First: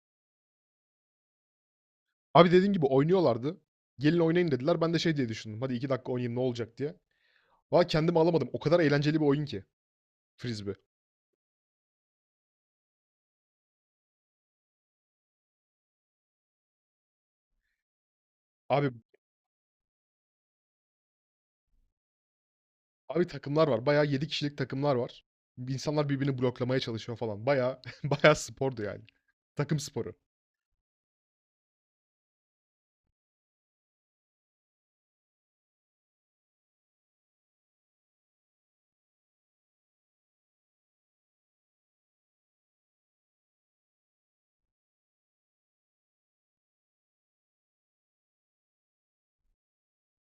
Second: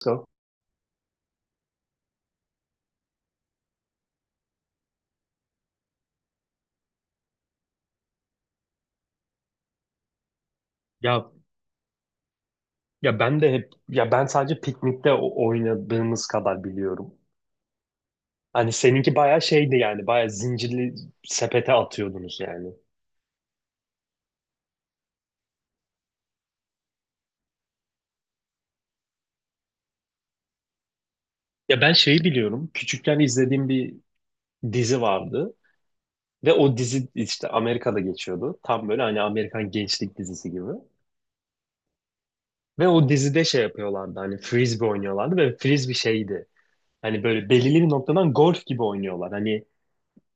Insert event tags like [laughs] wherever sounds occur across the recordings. Go. Abi dediğin gibi oynuyorlardı. Gelin oynayın dediler. Ben de şey diye düşündüm. Hadi 2 dakika oynayayım ne olacak diye. Valla kendimi alamadım. O kadar eğlenceli bir oyun ki frisbee. Ya ya ben de hep ya ben sadece piknikte oynadığımız kadar biliyorum. Hani Abi seninki bayağı şeydi yani bayağı zincirli sepete atıyordunuz yani. abi takımlar var. Bayağı 7 kişilik takımlar var. İnsanlar birbirini bloklamaya çalışıyor falan. Bayağı [laughs] bayağı spordu yani. Takım sporu. Ya ben şeyi biliyorum. Küçükken izlediğim bir dizi vardı ve o dizi işte Amerika'da geçiyordu. Tam böyle hani Amerikan gençlik dizisi gibi. Ve o dizide şey yapıyorlardı hani frisbee oynuyorlardı ve frisbee şeydi. Hani böyle belirli bir noktadan golf gibi oynuyorlar. Hani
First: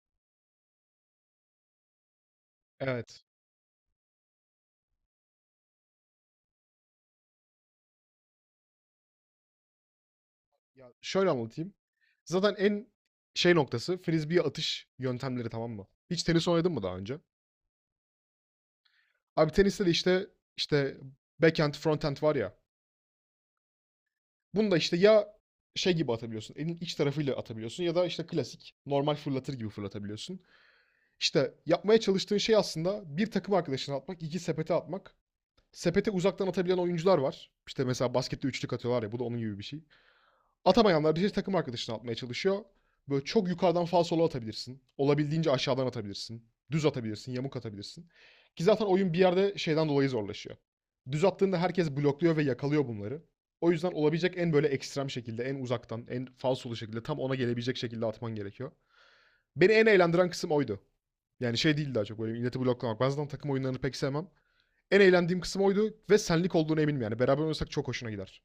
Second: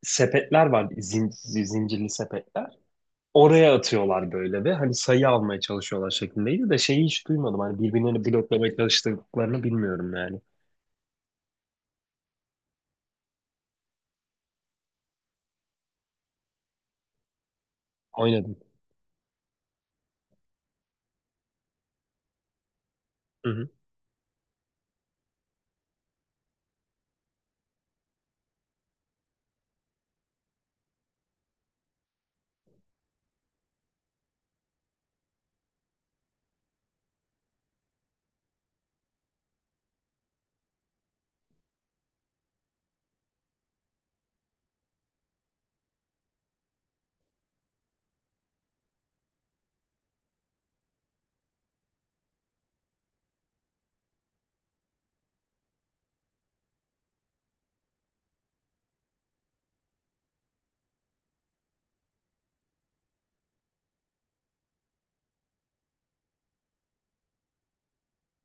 sepetler var zincirli sepetler. Evet. Oraya atıyorlar böyle ve hani sayı almaya çalışıyorlar şeklindeydi de şeyi hiç duymadım. Hani birbirlerini bloklamaya çalıştıklarını bilmiyorum yani. Ya şöyle anlatayım. Zaten en şey noktası frisbee atış yöntemleri, tamam mı? Hiç tenis oynadın mı daha önce? Oynadım. Abi teniste de işte backhand, fronthand var ya. Hı hı. Bunu da işte ya şey gibi atabiliyorsun, elin iç tarafıyla atabiliyorsun ya da işte klasik normal fırlatır gibi fırlatabiliyorsun. İşte yapmaya çalıştığın şey aslında bir takım arkadaşına atmak, iki sepete atmak. Sepete uzaktan atabilen oyuncular var. İşte mesela baskette üçlük atıyorlar ya, bu da onun gibi bir şey. Atamayanlar bir şey takım arkadaşını atmaya çalışıyor. Böyle çok yukarıdan falsolu atabilirsin. Olabildiğince aşağıdan atabilirsin. Düz atabilirsin, yamuk atabilirsin. Ki zaten oyun bir yerde şeyden dolayı zorlaşıyor. Düz attığında herkes blokluyor ve yakalıyor bunları. O yüzden olabilecek en böyle ekstrem şekilde, en uzaktan, en falsolu şekilde, tam ona gelebilecek şekilde atman gerekiyor. Beni en eğlendiren kısım oydu. Yani şey değil, daha çok böyle milleti bloklamak. Ben zaten takım oyunlarını pek sevmem. En eğlendiğim kısım oydu ve senlik olduğunu eminim yani. Beraber oynasak çok hoşuna gider.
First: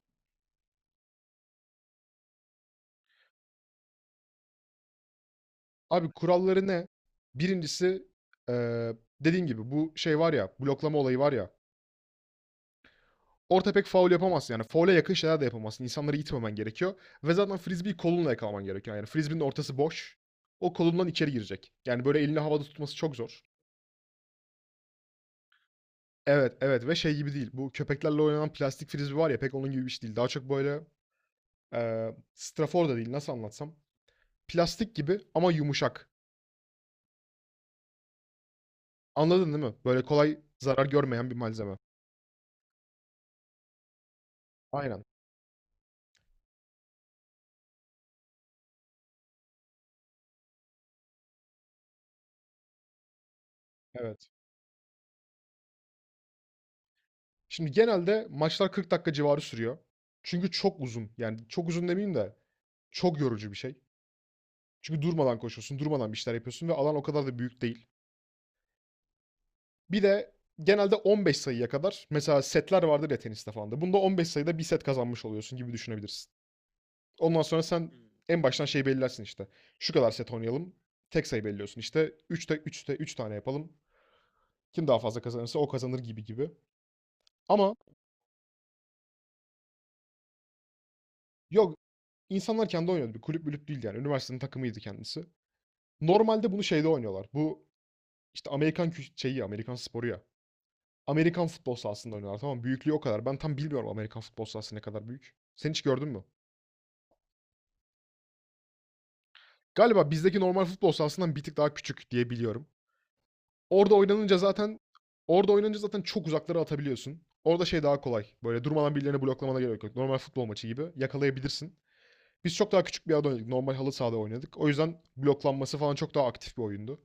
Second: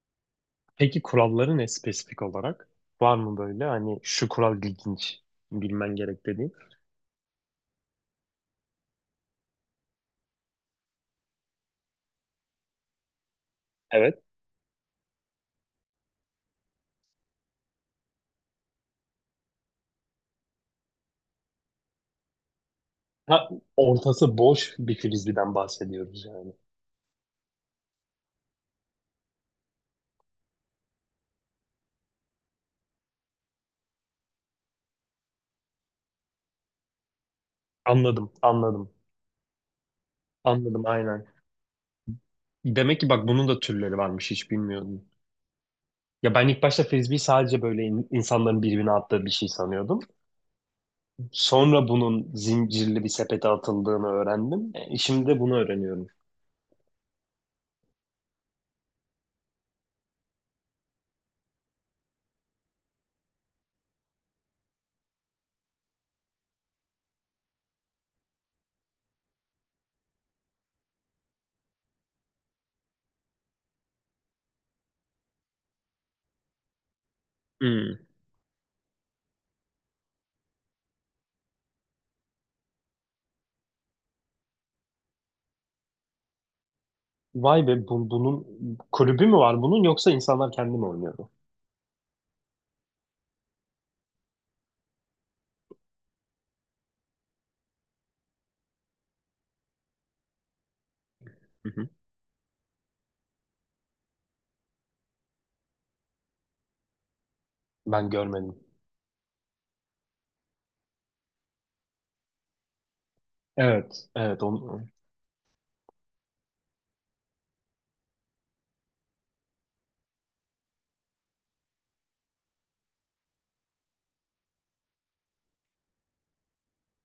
Peki kuralları ne spesifik olarak? Var mı böyle hani şu kural ilginç bilmen Abi gerek dediğin? kuralları ne? Birincisi dediğin gibi bu şey var ya, bloklama olayı var ya. Orta pek faul Evet. yapamazsın yani. Faule yakın şeyler de yapamazsın. İnsanları itmemen gerekiyor. Ve zaten frisbee'yi kolunla yakalaman gerekiyor. Yani frisbee'nin ortası boş. O kolundan içeri girecek. Yani böyle elini havada tutması çok zor. Ha, ortası boş bir frisbeeden bahsediyoruz yani. Evet, evet, ve şey gibi değil. Bu köpeklerle oynanan plastik frisbee var ya, pek onun gibi bir şey değil. Daha çok böyle strafor da değil, nasıl anlatsam. Plastik gibi ama yumuşak. Anladım, anladım. Anladın değil mi? Böyle kolay zarar Anladım aynen. görmeyen bir malzeme. Demek ki bak bunun da türleri varmış hiç Aynen. bilmiyordum. Ya ben ilk başta frisbee sadece böyle insanların birbirine attığı bir şey sanıyordum. Sonra bunun zincirli bir sepete atıldığını Evet. öğrendim. E, şimdi de bunu öğreniyorum. Şimdi genelde maçlar 40 dakika civarı sürüyor. Çünkü çok uzun. Yani çok uzun demeyeyim de çok yorucu bir şey. Çünkü durmadan koşuyorsun, durmadan bir şeyler yapıyorsun ve alan o kadar da büyük değil. Bir de genelde 15 sayıya kadar mesela setler vardır ya teniste falan da. Bunda 15 sayıda bir set kazanmış oluyorsun gibi düşünebilirsin. Ondan sonra sen Hmm. en baştan şey belirlersin işte. Şu kadar set oynayalım. Tek sayı belirliyorsun. İşte üçte 3 tane yapalım. Kim daha fazla kazanırsa o kazanır, gibi gibi. Vay Ama be bunun kulübü mü var bunun yoksa insanlar kendi mi oynuyordu? yok, insanlar kendi oynuyordu. Bir kulüp mülüp değildi yani. Üniversitenin takımıydı kendisi. Normalde bunu şeyde oynuyorlar. Bu işte Amerikan şeyi, Amerikan sporu ya. Amerikan Hı futbol hı. sahasında oynuyorlar, tamam mı? Büyüklüğü o kadar. Ben tam bilmiyorum Amerikan futbol sahası ne kadar büyük. Sen hiç gördün mü? Ben görmedim. Galiba bizdeki normal futbol sahasından bir tık daha küçük diye biliyorum. Orada Evet, oynanınca evet. zaten Orada oynanınca zaten çok uzaklara atabiliyorsun. Orada şey daha kolay. Böyle durmadan birilerini bloklamana gerek yok. Normal futbol maçı gibi yakalayabilirsin. Biz çok daha küçük bir yerde oynadık. Normal halı sahada oynadık. O yüzden bloklanması falan çok daha aktif bir oyundu.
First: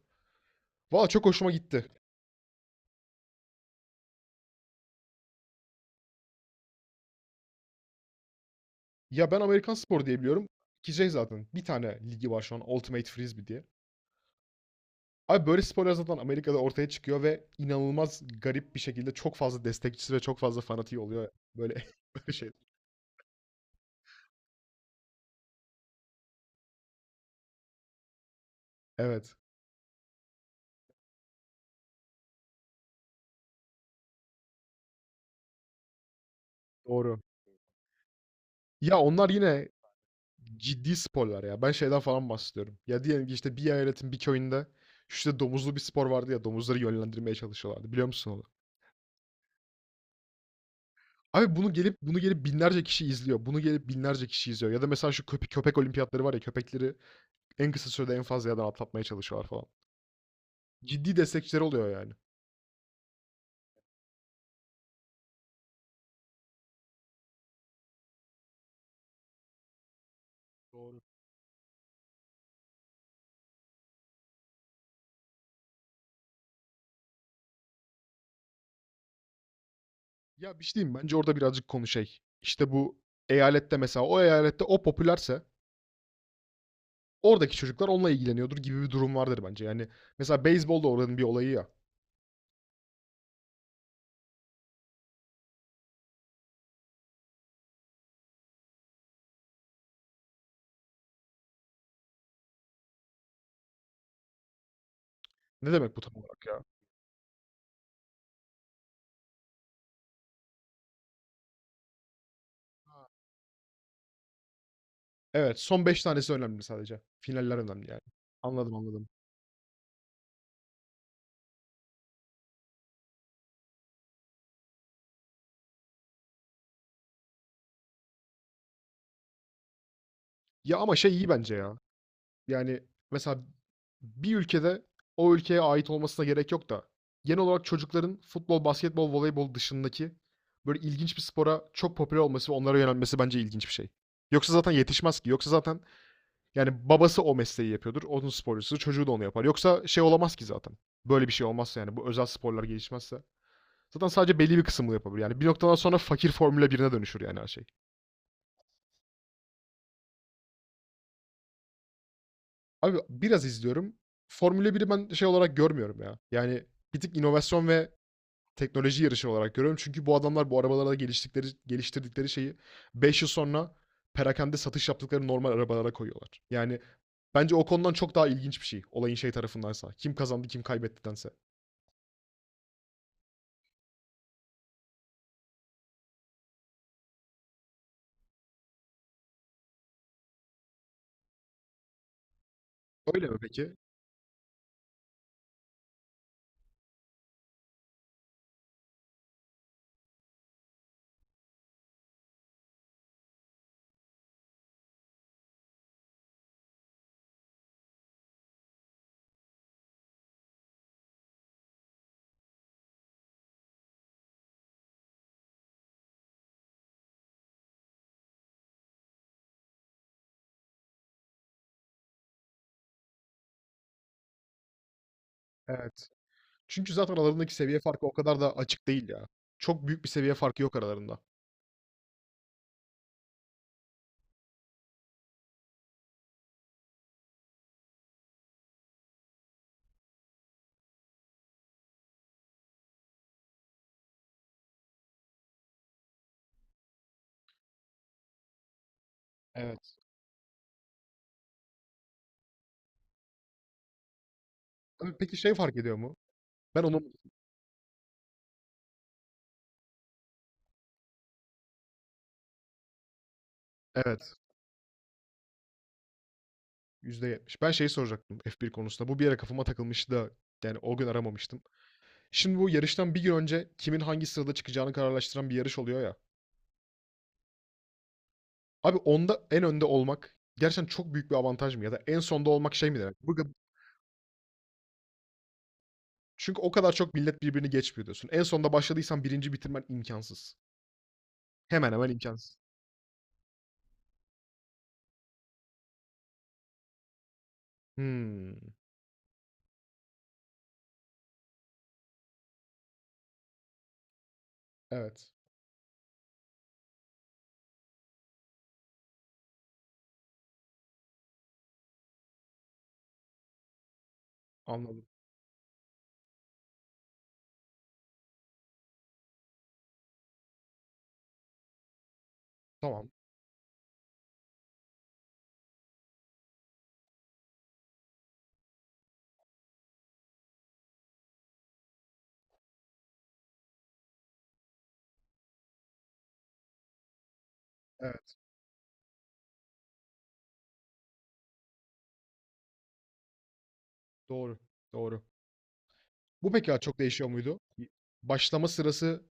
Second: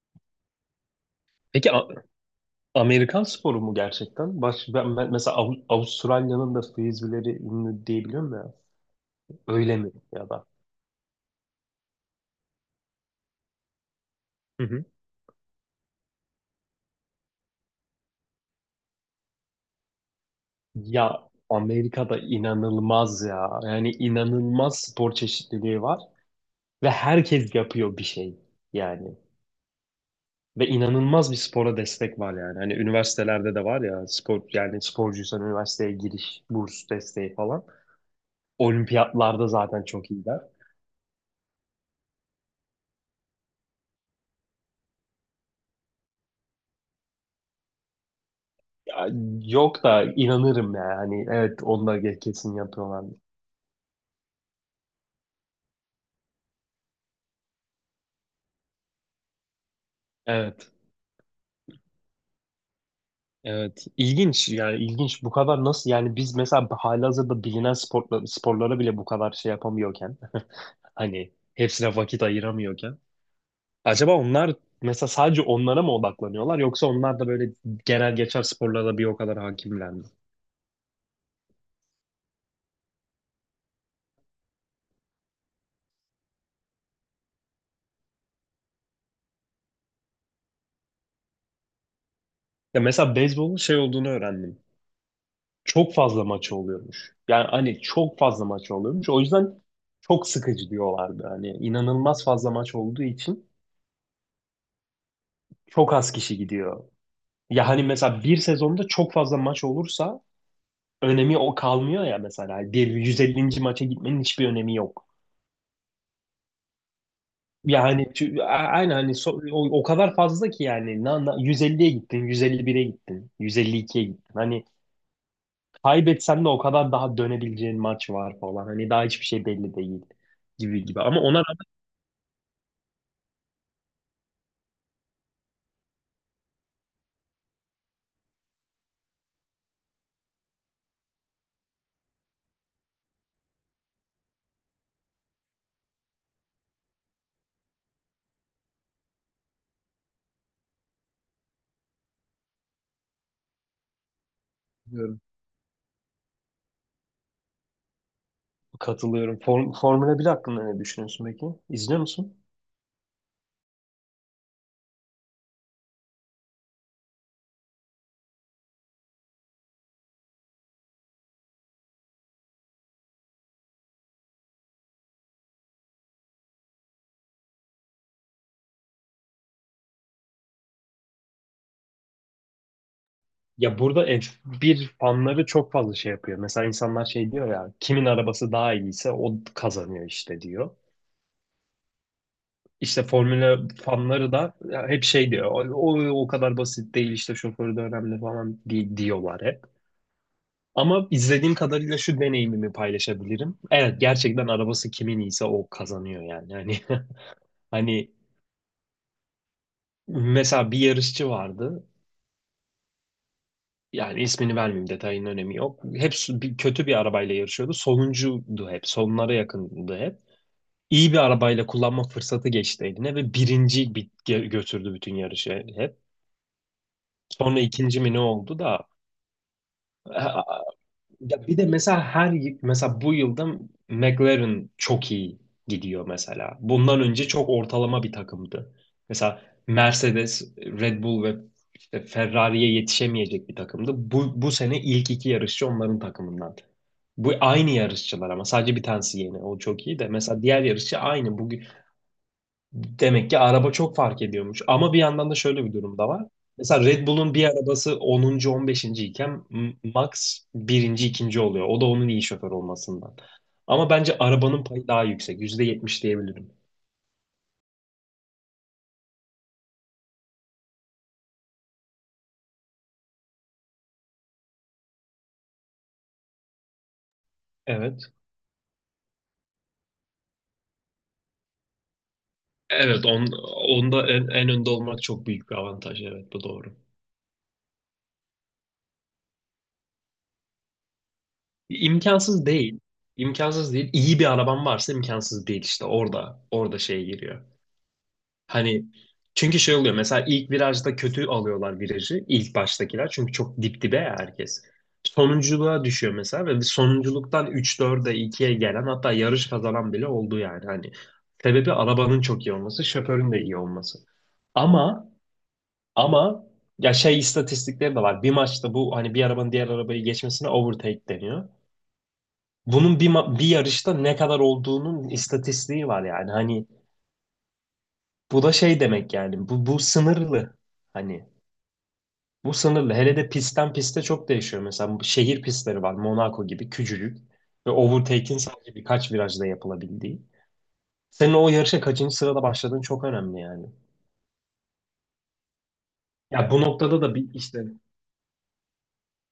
Valla çok hoşuma Peki gitti. Amerikan sporu mu gerçekten? Mesela Avustralya'nın da frisbee'leri ünlü diyebiliyorum ya. Ya ben Amerikan Öyle mi spor diye ya da? biliyorum ki şey, zaten bir tane ligi var şu an Ultimate Frisbee diye. Hı hı. Abi böyle sporlar zaten Amerika'da ortaya çıkıyor ve inanılmaz garip bir şekilde çok fazla destekçisi ve çok fazla fanatiği oluyor. Ya Böyle [laughs] Amerika'da böyle şey. inanılmaz ya. Yani inanılmaz spor çeşitliliği var ve herkes yapıyor bir şey yani. Evet, Ve inanılmaz bir spora destek var yani. Hani üniversitelerde de var ya spor yani sporcuysan üniversiteye giriş, burs doğru. desteği falan. Ya onlar Olimpiyatlarda yine zaten çok iyiler. ciddi sporlar ya. Ben şeyden falan bahsediyorum. Ya, diyelim ki işte bir eyaletin bir köyünde işte domuzlu bir spor vardı ya, domuzları yönlendirmeye çalışıyorlardı. Biliyor musun onu? Ya, yok da inanırım yani. Hani Abi evet bunu onlar gelip bunu gelip kesin binlerce yapıyorlar. kişi izliyor. Bunu gelip binlerce kişi izliyor. Ya da mesela şu köpek olimpiyatları var ya, köpekleri en kısa sürede en fazla yerden atlatmaya çalışıyorlar falan. Evet. Ciddi destekçileri oluyor yani. Evet. İlginç yani ilginç. Bu kadar nasıl yani biz mesela halihazırda bilinen sporla, sporlara bile bu kadar şey yapamıyorken [laughs] Doğru. hani hepsine vakit ayıramıyorken acaba onlar mesela sadece onlara mı odaklanıyorlar yoksa onlar da böyle genel geçer sporlara da bir o kadar hakimler mi? Ya bir şey diyeyim, bence orada birazcık konu şey. İşte bu eyalette mesela, o eyalette o popülerse oradaki çocuklar onunla ilgileniyordur gibi bir durum vardır bence. Yani mesela beyzbol da oranın bir olayı ya. Ya mesela beyzbolun şey olduğunu öğrendim. Çok fazla maçı oluyormuş. Yani hani çok fazla maçı oluyormuş. O yüzden çok sıkıcı diyorlardı. Hani inanılmaz fazla maç olduğu için Ne çok demek bu az tam kişi olarak ya? gidiyor. Ya hani mesela bir sezonda çok fazla maç olursa önemi o kalmıyor ya mesela. Bir 150. maça gitmenin hiçbir önemi yok. Evet, son 5 tanesi önemli sadece. Finaller önemli yani. Yani Anladım, aynen anladım. hani o kadar fazla ki yani 150'ye gittin, 151'e gittin, 152'ye gittin. Hani kaybetsen de o kadar daha dönebileceğin maç var falan. Hani daha hiçbir şey belli değil Ya gibi ama gibi. şey Ama iyi ona bence rağmen... ya. Yani mesela bir ülkede o ülkeye ait olmasına gerek yok da genel olarak çocukların futbol, basketbol, voleybol dışındaki böyle ilginç bir spora çok popüler olması ve onlara yönelmesi bence ilginç bir şey. Yoksa zaten yetişmez ki. Yoksa zaten yani babası o mesleği yapıyordur. Onun sporcusu, çocuğu da onu yapar. Yoksa şey olamaz ki zaten. Böyle bir şey olmazsa yani, bu özel sporlar gelişmezse. Zaten sadece belli bir kısmını Bilmiyorum. yapabilir. Yani bir noktadan sonra fakir Formula birine dönüşür yani her şey. Katılıyorum. Formula 1 hakkında ne düşünüyorsun peki? İzliyor musun? Abi biraz izliyorum. Formula biri ben şey olarak görmüyorum ya. Yani bir tık inovasyon ve teknoloji yarışı olarak görüyorum. Çünkü bu adamlar bu arabalarda geliştikleri, geliştirdikleri şeyi 5 yıl sonra perakende satış yaptıkları normal arabalara koyuyorlar. Yani bence o konudan çok daha ilginç bir şey. Olayın şey tarafındansa. Kim kazandı kim kaybettidense. Ya burada F1 fanları çok fazla şey yapıyor. Mesela insanlar şey diyor ya kimin arabası daha iyiyse o kazanıyor işte diyor. İşte Öyle mi Formula peki? fanları da ya hep şey diyor. O kadar basit değil işte şoförü de önemli falan diyorlar hep. Ama izlediğim kadarıyla şu deneyimimi paylaşabilirim. Evet gerçekten arabası kimin iyiyse o kazanıyor yani. Hani [laughs] hani mesela bir yarışçı vardı. Yani ismini vermeyeyim detayın önemi yok. Hep kötü bir arabayla yarışıyordu. Sonuncuydu hep. Sonlara yakındı hep. İyi bir arabayla kullanma fırsatı geçti eline ve birinci götürdü bütün yarışı hep. Evet. Çünkü zaten aralarındaki Sonra seviye ikinci farkı mi o ne kadar da oldu açık da... değil ya. Çok büyük bir seviye farkı yok aralarında. Ya bir de mesela mesela bu yılda McLaren çok iyi gidiyor mesela. Bundan önce çok ortalama bir takımdı. Mesela Mercedes, Red Bull ve işte Ferrari'ye yetişemeyecek bir takımdı. Bu sene ilk iki yarışçı onların takımından. Bu aynı yarışçılar ama sadece bir tanesi yeni. O çok Evet. iyi de mesela diğer yarışçı aynı. Bugün... Demek ki araba çok fark ediyormuş. Ama bir Ama yandan da peki şey şöyle bir fark ediyor durum da mu? var. Ben Mesela onu... Red Bull'un bir arabası 10. 15. iken Max birinci ikinci oluyor. O da onun iyi şoför olmasından. Ama bence Evet. arabanın payı daha yüksek. %70 diyebilirim. %70. Ben şeyi soracaktım F1 konusunda. Bu bir yere kafama takılmıştı da yani o gün aramamıştım. Şimdi bu yarıştan bir gün önce kimin hangi sırada çıkacağını kararlaştıran bir yarış oluyor ya. Evet. Abi onda en önde olmak gerçekten çok büyük bir avantaj mı? Ya da en sonda olmak şey mi Evet, demek? Burada onda en önde olmak çok büyük bir avantaj. Evet, bu çünkü o doğru. kadar çok millet birbirini geçmiyor diyorsun. En sonda başladıysan birinci bitirmen imkansız. Hemen hemen İmkansız imkansız. değil. İmkansız değil. İyi bir araban varsa imkansız değil işte. Orada şey giriyor. Hımm. Hani çünkü şey oluyor mesela ilk virajda kötü alıyorlar virajı ilk baştakiler çünkü çok dip dibe ya herkes. Evet. Sonunculuğa düşüyor mesela ve sonunculuktan 3-4'e ikiye gelen hatta yarış kazanan bile oldu yani. Hani sebebi arabanın çok iyi olması, şoförün de iyi olması. Anladım. Ama ama ya şey istatistikleri de var. Bir maçta bu hani bir arabanın diğer arabayı geçmesine overtake deniyor. Bunun Tamam. Bir yarışta ne kadar olduğunun istatistiği var yani. Hani bu da şey demek yani. Bu sınırlı. Hani bu sınırlı. Hele de pistten piste çok değişiyor. Mesela bu şehir pistleri var. Monaco gibi küçücük. Ve Evet. overtake'in sadece birkaç virajda yapılabildiği. Senin o yarışa kaçıncı sırada başladığın çok önemli yani. Doğru. Doğru. Ya Bu bu peki, çok noktada da değişiyor bir muydu? işte Başlama sırası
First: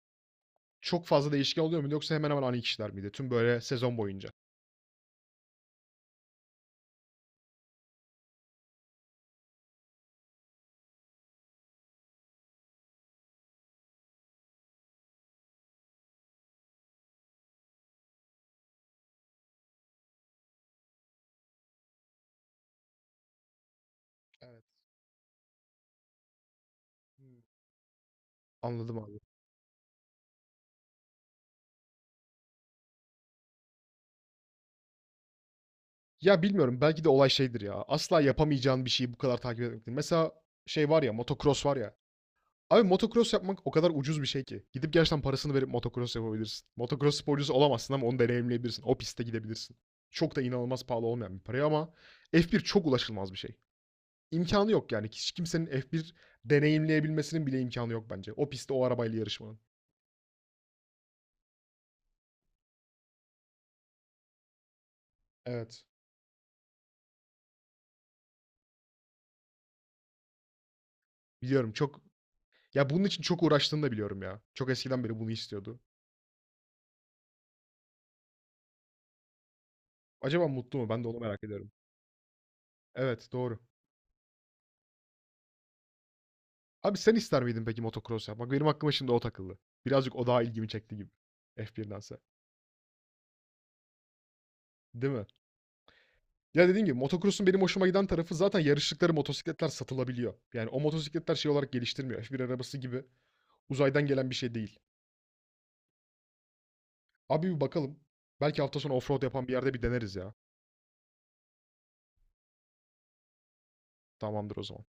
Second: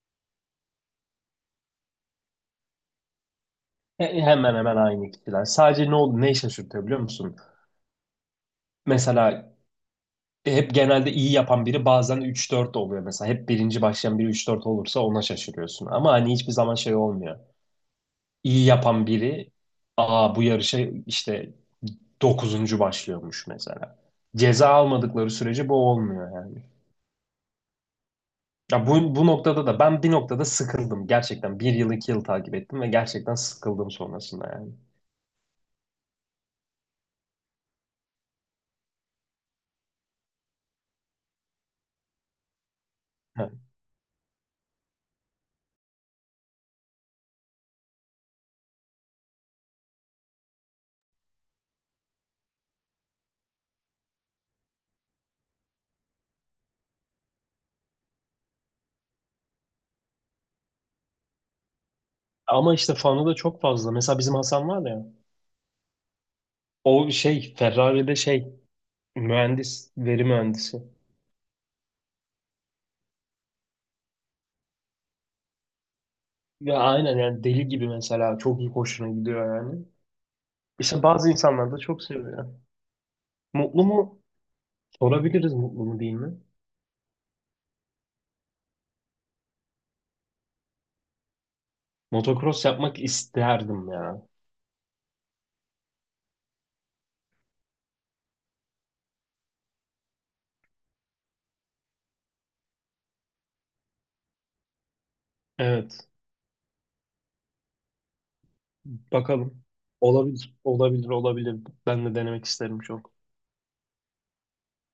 çok fazla değişken oluyor muydu yoksa hemen hemen aynı kişiler miydi tüm böyle sezon boyunca? hemen hemen aynı kişiler. Sadece ne oldu, ne işe sürtüyor biliyor musun? Mesela hep genelde iyi yapan biri bazen üç dört oluyor mesela. Hep birinci başlayan biri üç dört olursa ona şaşırıyorsun. Ama hani hiçbir zaman şey olmuyor. İyi yapan biri... Aa, bu yarışa işte dokuzuncu başlıyormuş mesela. Evet. Ceza almadıkları sürece bu olmuyor yani. Hımm. Ya Anladım bu, abi. bu noktada da ben bir noktada sıkıldım. Gerçekten bir yıl iki yıl takip ettim ve gerçekten sıkıldım sonrasında yani. Ya bilmiyorum, belki de olay şeydir ya. Asla yapamayacağın bir şeyi bu kadar takip etmektir. Mesela şey var ya, motocross var ya. Abi motocross Ha. yapmak o kadar ucuz bir şey ki. Gidip gerçekten parasını verip motocross yapabilirsin. Motocross sporcusu olamazsın ama onu deneyimleyebilirsin. O pistte gidebilirsin. Çok da inanılmaz pahalı olmayan bir para ama F1 çok ulaşılmaz bir şey. İmkanı yok yani. Hiç kimsenin F1 deneyimleyebilmesinin bile imkanı yok bence. O pistte o arabayla yarışmanın. Ama işte fanı da çok fazla. Mesela bizim Hasan var ya. Evet. O şey Ferrari'de şey mühendis, veri mühendisi. Biliyorum çok... Ya bunun için çok uğraştığını da biliyorum ya. Çok eskiden beri bunu istiyordu. Ya aynen yani deli gibi mesela çok iyi hoşuna gidiyor yani. Acaba mutlu mu? Ben İşte de onu bazı merak ediyorum. insanlar da çok seviyor. Evet, doğru. Mutlu mu? Sorabiliriz mutlu mu değil mi? Abi sen ister miydin peki motocross yapmak? Benim aklıma şimdi o takıldı. Birazcık o daha ilgimi çekti gibi. F1'dense. Motocross yapmak isterdim ya. Değil mi? Ya dediğim gibi motocross'un benim hoşuma giden tarafı zaten yarıştıkları motosikletler satılabiliyor. Yani o motosikletler şey olarak geliştirmiyor. F1 arabası gibi uzaydan gelen bir şey değil. Evet. Abi bir bakalım. Belki hafta sonu offroad yapan bir Bakalım. yerde bir deneriz ya. Olabilir, olabilir, olabilir. Ben de denemek isterim çok. Tamamdır o zaman.